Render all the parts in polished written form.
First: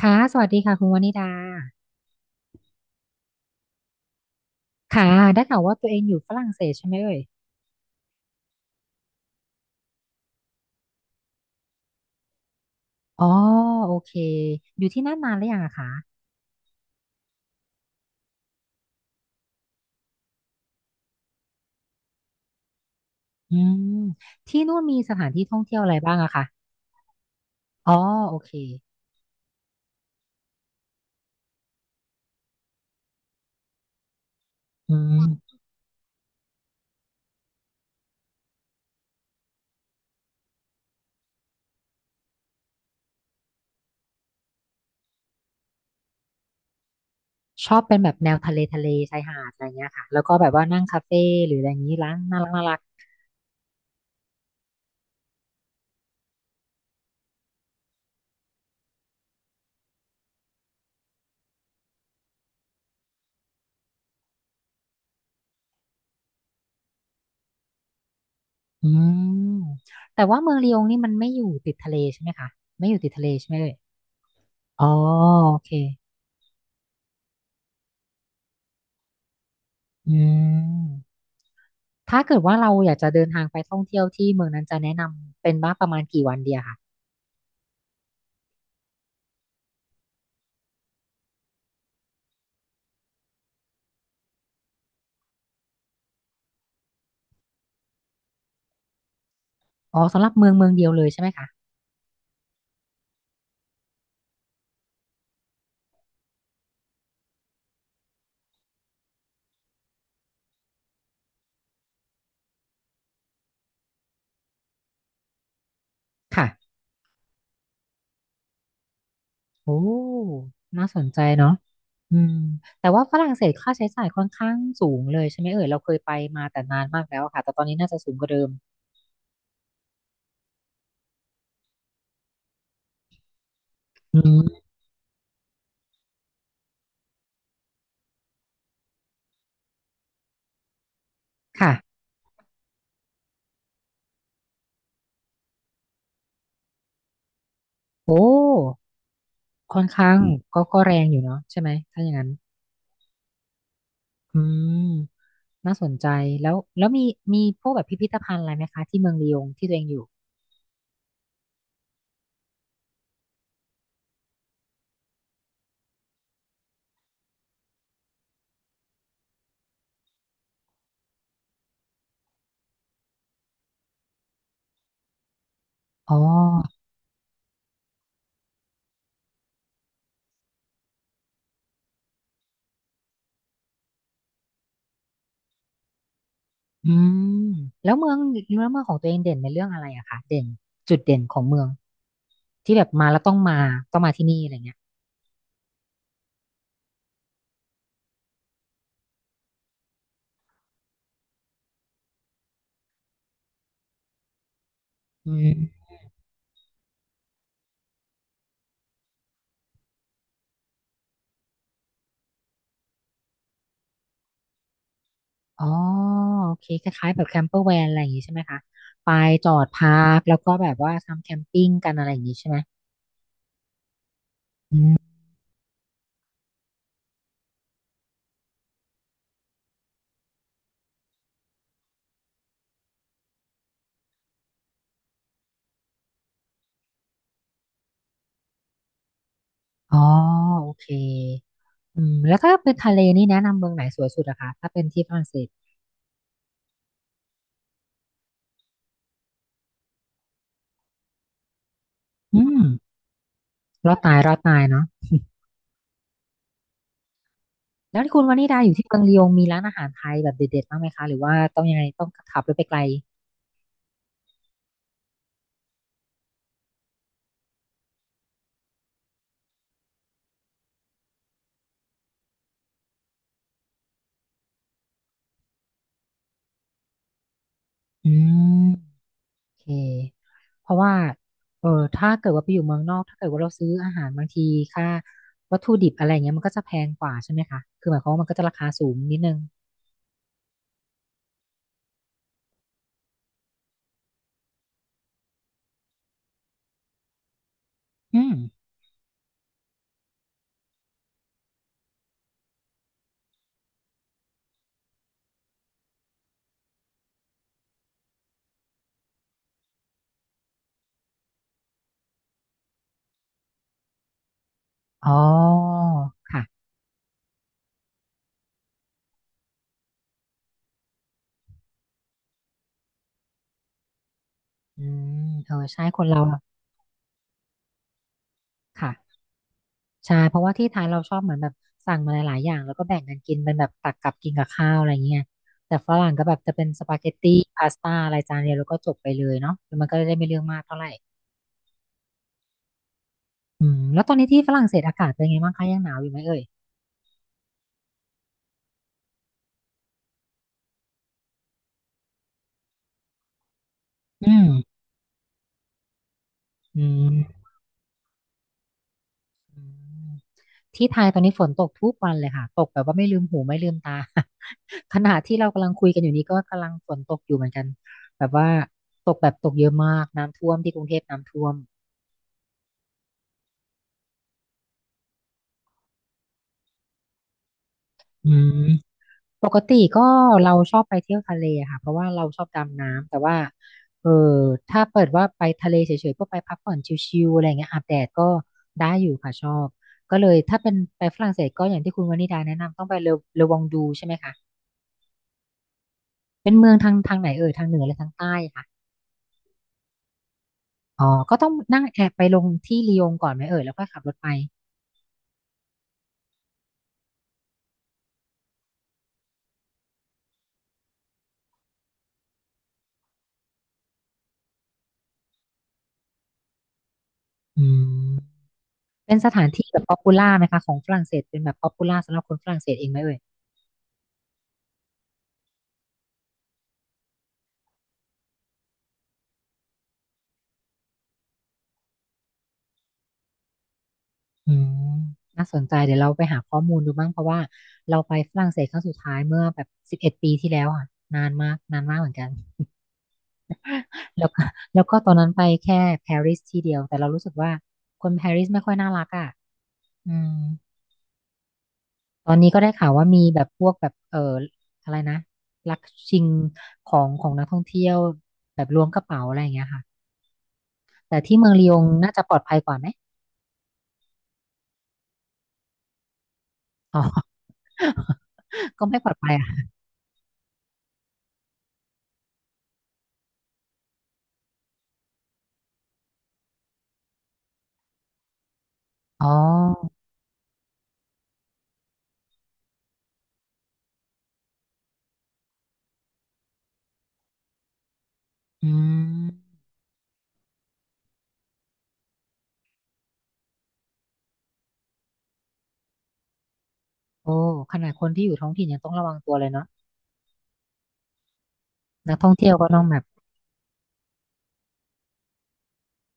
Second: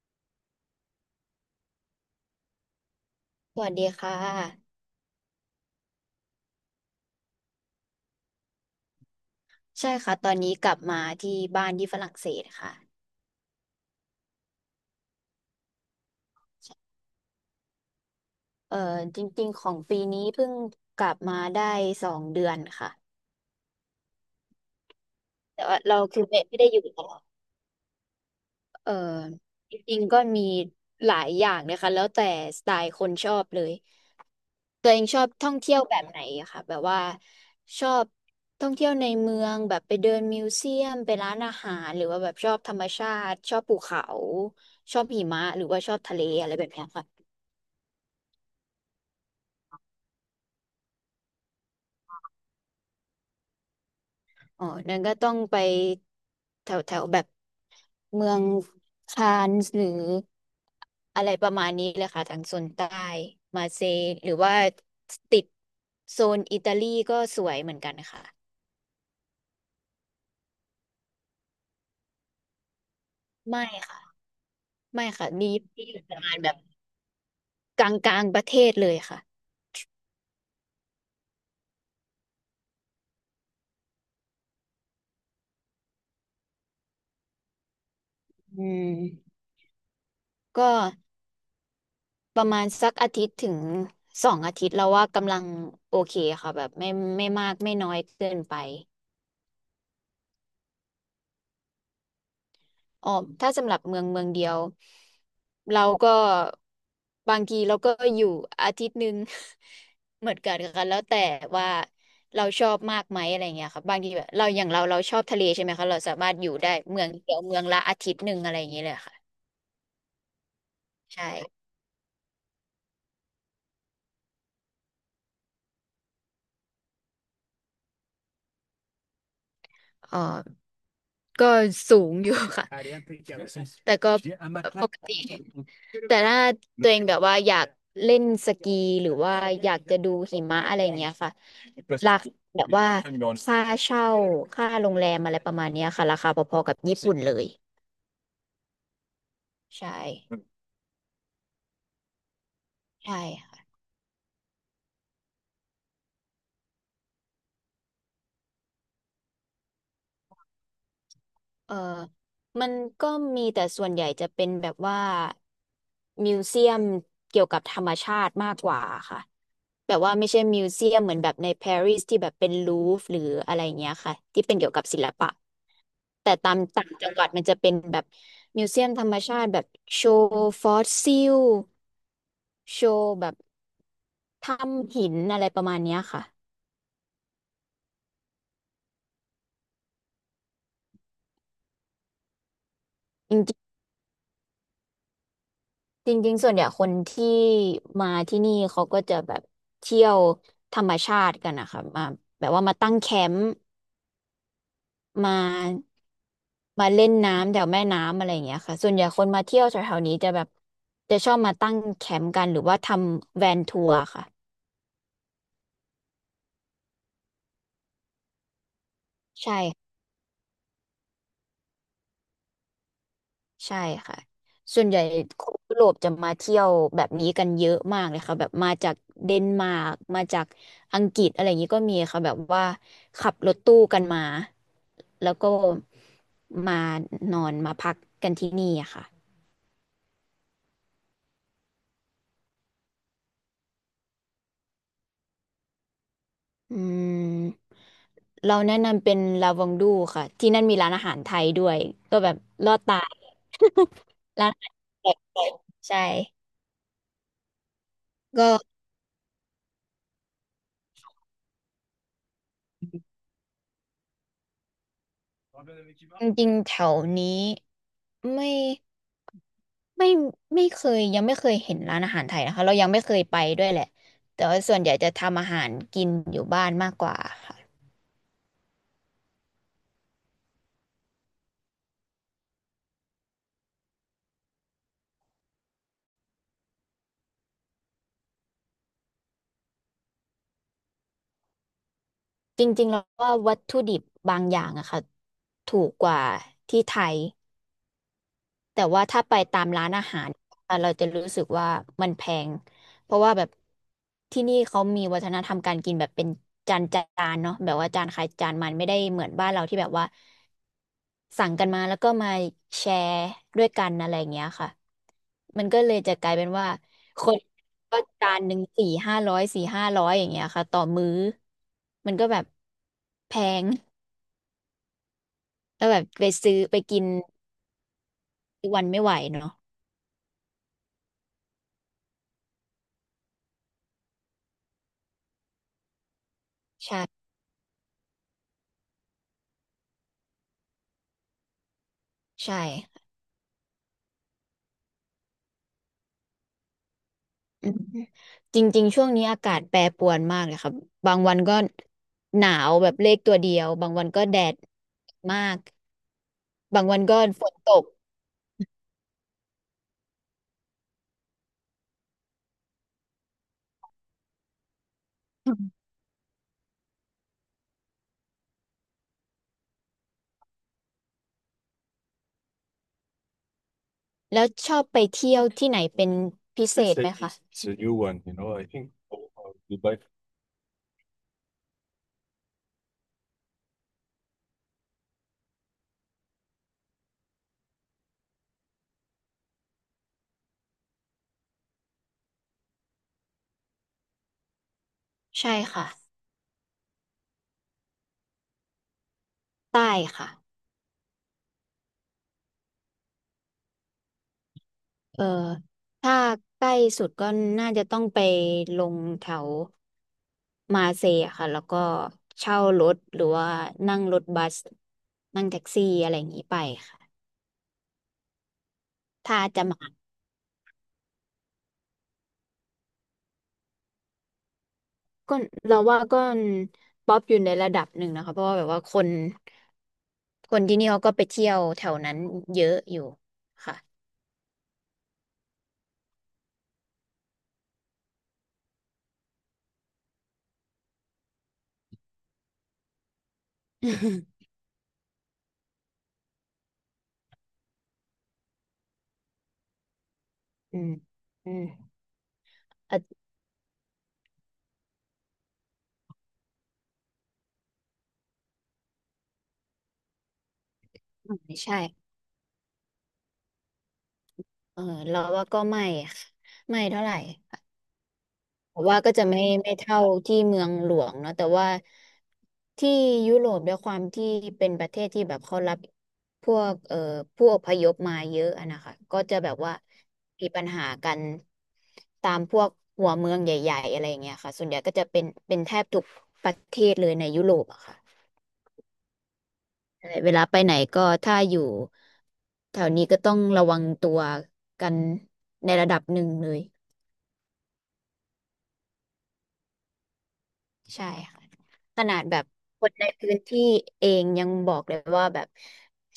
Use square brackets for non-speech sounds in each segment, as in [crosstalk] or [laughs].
ค่ะสวัสดีค่ะคุณวนิดาสวัสดีค่ะค่ะได้ข่าวว่าตัวเองอยู่ฝรั่งเศสใช่ไหมเอ่ยใช่ค่ะตอนนี้กลับมาที่บ้านที่ฝรั่งเศสค่ะอ๋อโอเคอยู่ที่นั่นนานหรือยังอะคะเอ่อจริงๆของปีนี้เพิ่งกลับมาได้2 เดือนค่ะอืมที่นู่นมีสถานที่ท่องแต่เที่ว่ายวอะไรเราบ้างคืออะไม่คะไม่ได้อยู่ตลอดอ๋อโอเคเอ่อจริงๆก็มีหลายอย่างนะคะแล้วแต่สไตล์คนชอบเลยตัวอืเองชอบท่อมงเที่ยวแบบไหนอะค่ะแบบว่าชอบท่องเที่ยวในเมืองแบบไปเดินมิวเซียมไปร้านอาหารหรือว่าแบบชอบธรรมชาติชอบภูเขาชอบหิมะหรือว่าชอบทะเลอะไรแบบเนี้ยค่ะ ชอบเป็นแบบแนวทะเลทะเลชายหาดอะไรเงี้ยค่ะแล้วก็แบบว่านั่งคาเฟ่หรืออะไรอย่างนี้ร้านน่ารักน่ารักอ๋อนั่นก็ต้องไปแถวแถวแบบเมืองคานส์หรืออะไรประมาณนี้เลยค่ะทางโซนใต้มาเซย์หรือว่าติดโซนอิตาลีก็สวยเหมือนกันค่ะอืมแต่ว่าเมืองลียงนี่มันไม่อยู่ติดทะเลใช่ไหมคะไม่อยู่ติดทะเลใช่ไหมไม่เอ่ยค่ะอ๋อไม่ค่ะมีโอเคที่อยู่ประมาณแบบกลางกลางประเทศเลยค่ะอืม ถ้าเกิดว่าเราอยากจะเดินทางไปท่องเที่ยวที่เมืองนั้นจะแนะนำเป็นว่าประมาณกี่วันเดียค่ะอืมก็ประมาณสักอาทิตย์ถึง2 อาทิตย์แล้วว่ากำลังโอเคค่ะแบบไม่มากไม่น้อยเกินไป อ๋อสำหรับเมืองเมืองเดียวเลยใช่ไหมคะอ๋อถ้าสำหรับเมืองเมืองเดียวเราก็บางทีเราก็อยู่อาทิตย์หนึ่ง [laughs] เหมือนกันค่ะแล้วแต่ว่าเราชอบมากไหมอะไรเงี้ยค่ะบางทีแบบเราอย่างเราเราชอบทะเลใช่ไหมคะเราสามารถอยู่ได้ค่ะเมืองเดียวเมืองละอาทิตย์หนึ่งอะไรอย่างเงี้ยเลยค่ะโอ้น่าสนใจเนาะใช่อืมแต่ว่าฝรั่งเศสค่าใช้จ่ายค่อนข้างสูงเลยใช่ไหมเอ่ยเราเคยไปมาแต่นานมากแล้วอะค่ะแต่ตอนนี้น่าจะสูงกว่าเดิมอ๋อ ก็สูงอยู่ค่ะ แต่ก็อืมปกติ แต่ถ้าตัวเองแบบว่าอยากเล่นสกีหรือว่าอยากจะดูหิมะอะไรอย่างเงี้ยค่ะค่ะราคาแบบว่าค่าเช่าค่าโรงแรมอะไรประมาณเนี้ยค่ะราคาพอๆกับญี่ปุ่นเลย โอ้ค่อนใช่ ข้างก็แรงอยู่เนาะใช่ไหมถ้าอย่างนั้นใช่ อืมน่าสนใจแล้วมีมีพวกแบบพิพิธภัณฑ์อะไรไหมคะที่เมืองลียงที่ตัวเองอยู่เออมันก็มีแต่ส่วนใหญ่จะเป็นแบบว่ามิวเซียมเกี่ยวกับธรรมชาติมากกว่าค่ะแบบว่าไม่ใช่มิวเซียมเหมือนแบบในปารีสที่แบบเป็นลูฟหรืออะไรเงี้ยค่ะที่เป็นเกี่ยวกับศิลปะอ๋อ แต่ตามต่างจังหวัดมันจะเป็นแบบมิวเซียมธรรมชาติแบบโชว์ฟอสซิลโชว์แบบถ้ำหินอะไรประมาณเนี้ยค่ะอืมแล้วเมืองแล้วเมืองของตัวเองเด่นในเรื่องอะไรอะคะเด่นจุดเด่นของเมืองที่แบบมาแล้วต้องจ มาต้องมาที่นี่อะไรเงี้ยจริงๆส่วนใหญ่คนที่มาที่นี่เขาก็จะแบบเที่ยวธรรมชาติกันนะคะมาแบบว่ามาตั้งแคมป์มาอืมมาเล่นน้ำแถวแม่น้ำอะไรอย่างเงี้ยค่ะส่วนใหญ่คนมาเที่ยวแถวๆนี้จะแบบจะชอบมาตั้งแคมป์กันหรือว่าทำแวนทัวร์ค่ะอ๋อโอเคคล้ายๆแบบแคมเปอร์แวนอะไรอย่างงี้ใช่ไหมคะไปจอใช่ ดพักแล้วก็แบบว่าทำแคมปิ้งกันอะไรอย่างงี้ใช่ไหมใช่ค่ะ อืส่วนใหญ่มคนยุโรปจะมาเที่ยวแบบนี้กันเยอะมากเลยค่ะแบบมาจากเดนมาร์กมาจากอังกฤษอะไรอย่างนี้ก็มีค่ะแบบว่าขับรถตู้กันมาแล้วก็มานอนมาพักกันที่นี่อะค่ะอ๋อโอเคอืมแล้วถ้าเป็นทะเลนี่แนะนำเมืองไหนสวยสุดอะคะถ้าเป็นที่ฝรั่งเศสอืมเราแนะนำเป็นลาวองดูค่ะที่นั่นมีร้านอาหารไทยด้วยก็แบบอืมลอดตารอดตายรอดร้านตายอาเนาะหารแปลกๆใช่แล้วที่คุณวานิก็ดาอยู่ที่เมืองลียงมีร้านอาหารไทยแบบเด็ดๆบ้างไหมคะหรือว่าต้องยังไงต้องขับรถไปไกลจริงๆแถวนี้ไม่ ไม่ไม่เคยยังไม่เคยเห็นร้านอาหารไทยนะคะเรายังไม่เคยไปด้วยแหละแต่ว่าส่วนใหญ่จะทำอาหารกินอยู่บ้านมากกว่าค่ะอืม เคเพราะว่าเออถ้าเกิดว่าไปอยู่เมืองนอกถ้าเกิดว่าเราซื้ออาหารบางทีค่าวัตถุดิบอะไรเงี้ยมันก็จะแพงกว่าใช่ไหมคะคือหมายความว่ามันก็จะราคาสูงนิดนึงจริงๆแล้วว่าวัตถุดิบบางอย่างอะค่ะถูกกว่าที่ไทยอืมแต่ว่าถ้าไปตามร้านอาหารอะเราจะรู้สึกว่ามันแพงเพราะว่าแบบที่นี่เขามีวัฒนธรรมการกินแบบเป็นจานจานเนาะแบบว่าจานใครจานมันไม่ได้เหมือนบ้านเราที่แบบว่า สั่งกันมาแล้วก็มาแชร์ด้วยกันอะไรอย่างเงี้ยค่ะอ๋อมันก็เลยจะกลายเป็นค่ะว่าคนก็จานหนึ่ง400-500 400-500อย่างเงี้ยค่ะต่อมื้อมันก็แบบแพงอืมเออใช่แล้วแบคบนเราไปอะซื้อไปกินทุกวันไม่ไหวค่ะเนาะใช่เพราะว่าที่ไทยเราชอบเหมือนแบบสั่งมาหลายๆอย่างแล้วก็แบ่งกันกินเป็นแบบตักกับกินกับข้าวอะไรเงี้ยแต่ฝรั่งก็แบบจะเป็นสปาเกตใช่ตี้พาสต้าอะไรจานเดียวแล้วก็จบไปเลยเนาะ้วมันก็จะได้ไม่เรื่องมากเท่าไหร่ใช่อืมแล้วตอนนี้ที่ฝรั่งเศสอากาศเป็นไงบ้างคะยังหนาวอยู่ไหมเอ่ยอืมจริงๆช่วงนี้อากาศแปรปรวนมากเลยครับบางวันก็หนาวแบบเลขตัวเดียวบางวันก็อืแดม ดมากบาอืงวันก็ฝมนตก อืมที่ไทยตอนนี้ฝนตกทุกวันเลยค่ะตกแบบว่าไม่ลืมหูไม่ลืมตา [laughs] ขณะที่เรากำลังคุยกันอยู่นี้ก็กำลังฝนตกอยู่เหมือนกันแบบว่าตกแบบตกเยอะมากน้ำท่วมที่กรุงเทพน้ำท่วมแล้วชอบไปเที่ยวที่ไหนเป็นพิเศพิษเศไหมษคะอืมปกติก็เราชอบไปเที่ยวทะเลอะค่ะเพราะว่าเราชอบดำน้ำแต่ว่าเออถ้าเปิดว่าไปทะเลเฉยๆก็ไปพักผ่อนชิลๆอะไรเงี้ยอาบแดดก็ได้อยู่ค่ะชอบก็เลยถ้าเป็นไปฝรั่งเศสก็อย่างที่คุณวนิดาแนะนำต้องไปเลอเลอวองดูใช่ไหมคะ ใช่ค่ะเป็นเมืองทางทางไหนเอ่ยทางเหนือหรือทางใต้ค่ะใต้ค่ะอ๋อก็ต้องนั่งแอบไปลงที่ลียงก่อนไหมเอ่ยแล้วค่อยขับรถไปเออถ้าใกล้สุดก็น่าจะต้องไปลงแถวมาเซย์ค่ะแล้วก็เช่ารถหรือว่านั่งรถบัสนั่งแท็กซี่อะไรอย่างนี้ไปค่ะอืมเป็นสถ้าถานจะที่แบบมาป๊อปปูล่าไหมคะของฝรั่งเศสเป็นแบบป๊อปปูล่าสำหรับคนฝรั่งเศสเองไหมเอ่ยก็เราว่าก็ป๊อปอยู่ในระดับหนึ่งนะคะเพราะว่าแบบว่าคนที่นี่เขาก็ไปเที่ยวแถวนั้นเยอะอยู่ค่ะ อืมน่าสนใจเดี๋ยวเราไปหาข้อมูลดูบ้างเพราะว่าเราไปฝรั่งเศสครั้งสุดท้ายเมื่อแบบ11 ปีที่แล้วอ่ะนานมากนานมากเหมือนกันแล้วก็ [laughs] [laughs] แล้วก็ตอนนั้นไปแค่ปารีสที่เดียวแต่เรารู้สึกว่าคนปารีสไม่ค่อยน่ารักอ่ะอืม อืมอืมตอนนี้ก็ได้ข่าวอืว่ามีม แบบพวกแบบอะไรนะลักชิงของของนักท่องเที่ยวแบบล้วงกระเป๋าอะไรอย่างเงี้ยค่ะแต่ที่เมืองลียใช่งน่าจะปลอดภัยกว่าไหมเออเราว่าก็ไม่ค่ะไม่อ๋อ เท่าไหร่ [laughs] แต่ก็ว่าไม่ปลก็อดจะภัยไม่อ่ะไม่เท่าที่เมืองหลวงเนาะแต่ว่าที่ยุโรปด้วยความที่เป็นประเทศที่แบบเขารับพวกผู้อพยพมาเยอะอะนะคะก็อ๋อจะแบบว่ามีปัญหากันตามพวกหัวเมืองใหญ่ๆอะไรอย่างเงี้ยค่ะส่วนใหญ่ก็จะเป็นแทบทุกประเทศเลยในยุโรปอะค่ะ อืมเวลาไปไหนก็ถ้าอยู่แถวนี้ก็ต้องระวังตัวกันในระดับหนึ่งเลยโอ้ขนาดคนที่อยู่ท้องถิ่นยังต้องระวังตัวเลยเนาะใช่ค่ะขนันากดท่องแบบเที่ยวก็ต้อคงนแบบในพื้นที่เองยังบอกเลยว่าแบบ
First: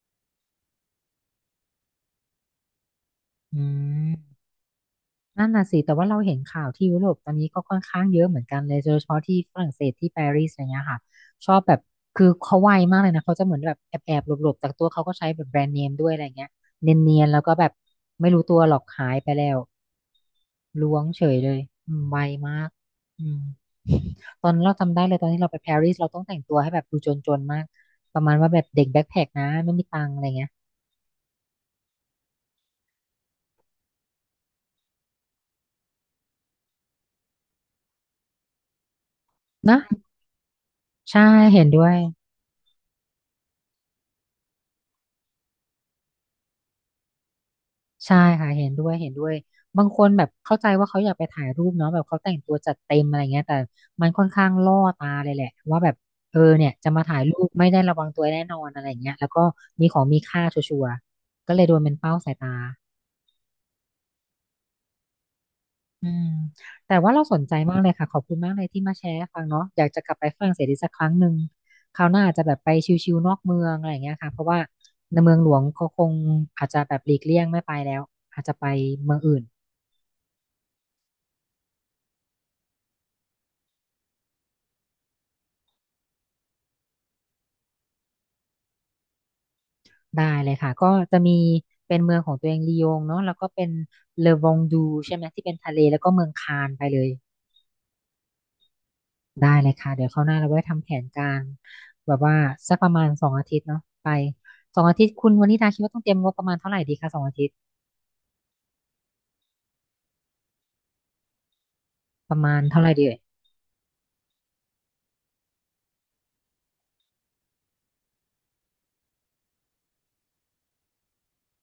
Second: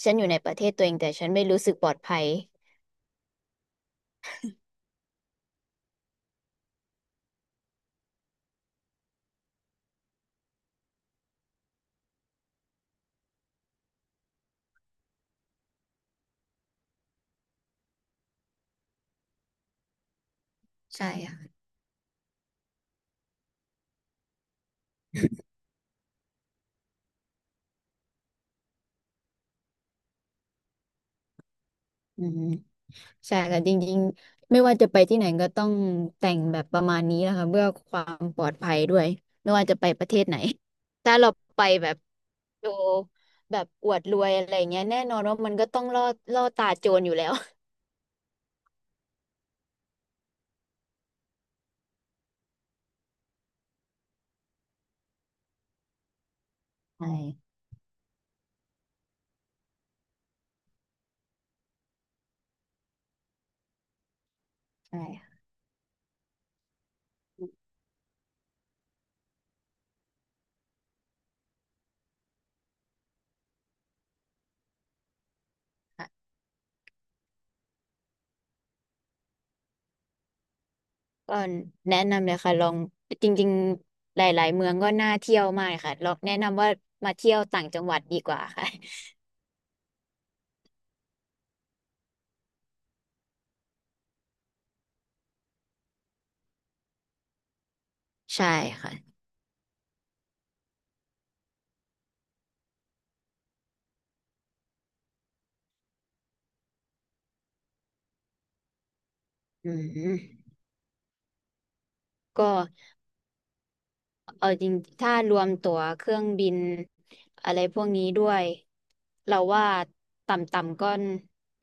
ฉันอยู่ในประเทศตัวเองแต่ฉันไม่รู้สึกปลอดภัยอืม นั่นน่ะสิแต่ว่าเราเห็นข่าวที่ยุโรปตอนนี้ก็ค่อนข้างเยอะเหมือนกันเลยโดยเฉพาะที่ฝรั่งเศสที่ปารีสอะไรเงี้ยค่ะชอบแบบคือเขาไวมากเลยนะเขาจะเหมือนแบบแอบหลบๆบแต่ตัวเขาก็ใช้แบบแบรนด์เนมด้วยอะไรเงี้ยเนียนๆแล้วก็แบบไม่รู้ตัวหรอกหายไปแล้วล้วงใช่เฉยเลค่ะยอืมไวมากอืมตอนนั้นเราจำได้เลยตอนที่เราไปปารีสเราต้องแต่งตัวให้แบบดูจนๆมากประมาณว่าแบบเด็กแบ็คแพ็คนะไม่มีตังค์อะไรเงี้ยอืมใช่ค่ะจริงๆไม่ว่าจะไปที่ไหนก็ต้องแต่งแบบประมาณนี้นะคะเพื่อความปลอดภัยด้วยไม่ว่าจะนะไปประเทศไหนถ้าใช่เราไปเห็นด้วแบย บ โชว์แบบอวดรวยอะไรเงี้ยแน่นอนว่ามันก็ต้องล่อตาโจรอยู่แล้วใช่ค่ะเห็นด้วยเห็นด้วยบางคนแบบเข้าใจว่าเขาอยากไปถ่ายรูปเนาะแบบเขาแต่งตัวจัดเต็มอะไรเงี้ยแต่มันค่อนข้างล่อตาเลยแหละว่าแบบเออเนี่ยจะมาใช่ถ่ายรูปไม่ได้ระวังตัวแน่นอนอะไรเงี้ยแล้วก็มีของมีค่าชัวร์ๆก็เลยโดนเป็นเป้าสายตาใช่แต่ว่าเราสนใจมากเลยค่ะขอบคุณมากเลยที่มาแชร์ให้ฟังเนาะอยากจะกลับไปฝรั่งเศสอีกสักครั้งหนึ่งคราวหน้าอาจจะแบบไปชิลๆนอกเมืองอะไรเงี้ยค่ะเพราะว่าในเมืองหลวงเขาคงค่ะอาจจะแบบหลีกเลี่ยงไม่ไปแล้วอาจจะไปเมืองอื่น ก็แนะนำเลยค่ะลองจริงๆหลายๆเมืองก็น่าเที่ยวมากค่ะลองแนะนำว่ามาเที่ยวต่างจังหวัดดีกว่าค่ะได้เลยค่ะก็จะมีเป็นเมืองของตัวเองลียงเนาะแล้วก็เป็นเลอวองดูใช่ไหมที่เป็นทะเลแล้วก็เมืองคานไปเลยใช่ค่ะได้เลยค่ะเดี๋ยวคราวหน้าเราไว้ทำแผนการแบบว่าสักประมาณสองอาทิตย์เนาะไปสองอาทิตย์คุณวันนี้ดาคิดว่าต้องเตรียมงบประมาณเท่าไหร่ดีคะสองอาทิตย์อืมประก็มาณเท่าไหร่ดีเอ่ยเอาจริงถ้ารวมตั๋วเครื่องบินอะไรพวกนี้ด้วยเราว่าต่ำๆก็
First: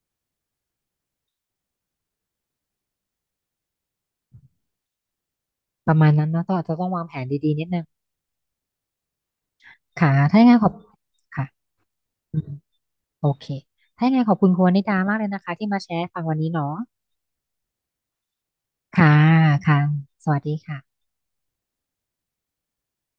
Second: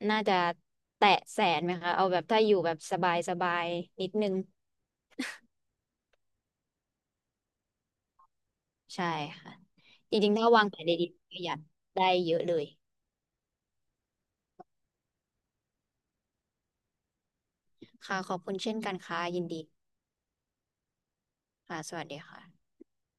น่าจะแตะ100,000ไหมคะเอาแบบถ้าอยู่แบบสบายๆนิดนึง ประมาณนั้นเนาะต้องอาจจะต้องวางแผนดีๆนิดนึงใช่ค่ะค่ะจริงถ้าๆยัถ้างไงวาขงอบแผนได้ดีประค่ะหยัดได้เยอือะมเลยโอเคถ้ายังไงขอบคุณคุณวนิดามากเลยนะคะที่มาแชร์ให้ฟังวันนี้เนาะค่ะขอบคุณเช่นกันค่ะค่ะยินดีค่ะสวัสดีค่ะค่ะสวัสดีค่ะ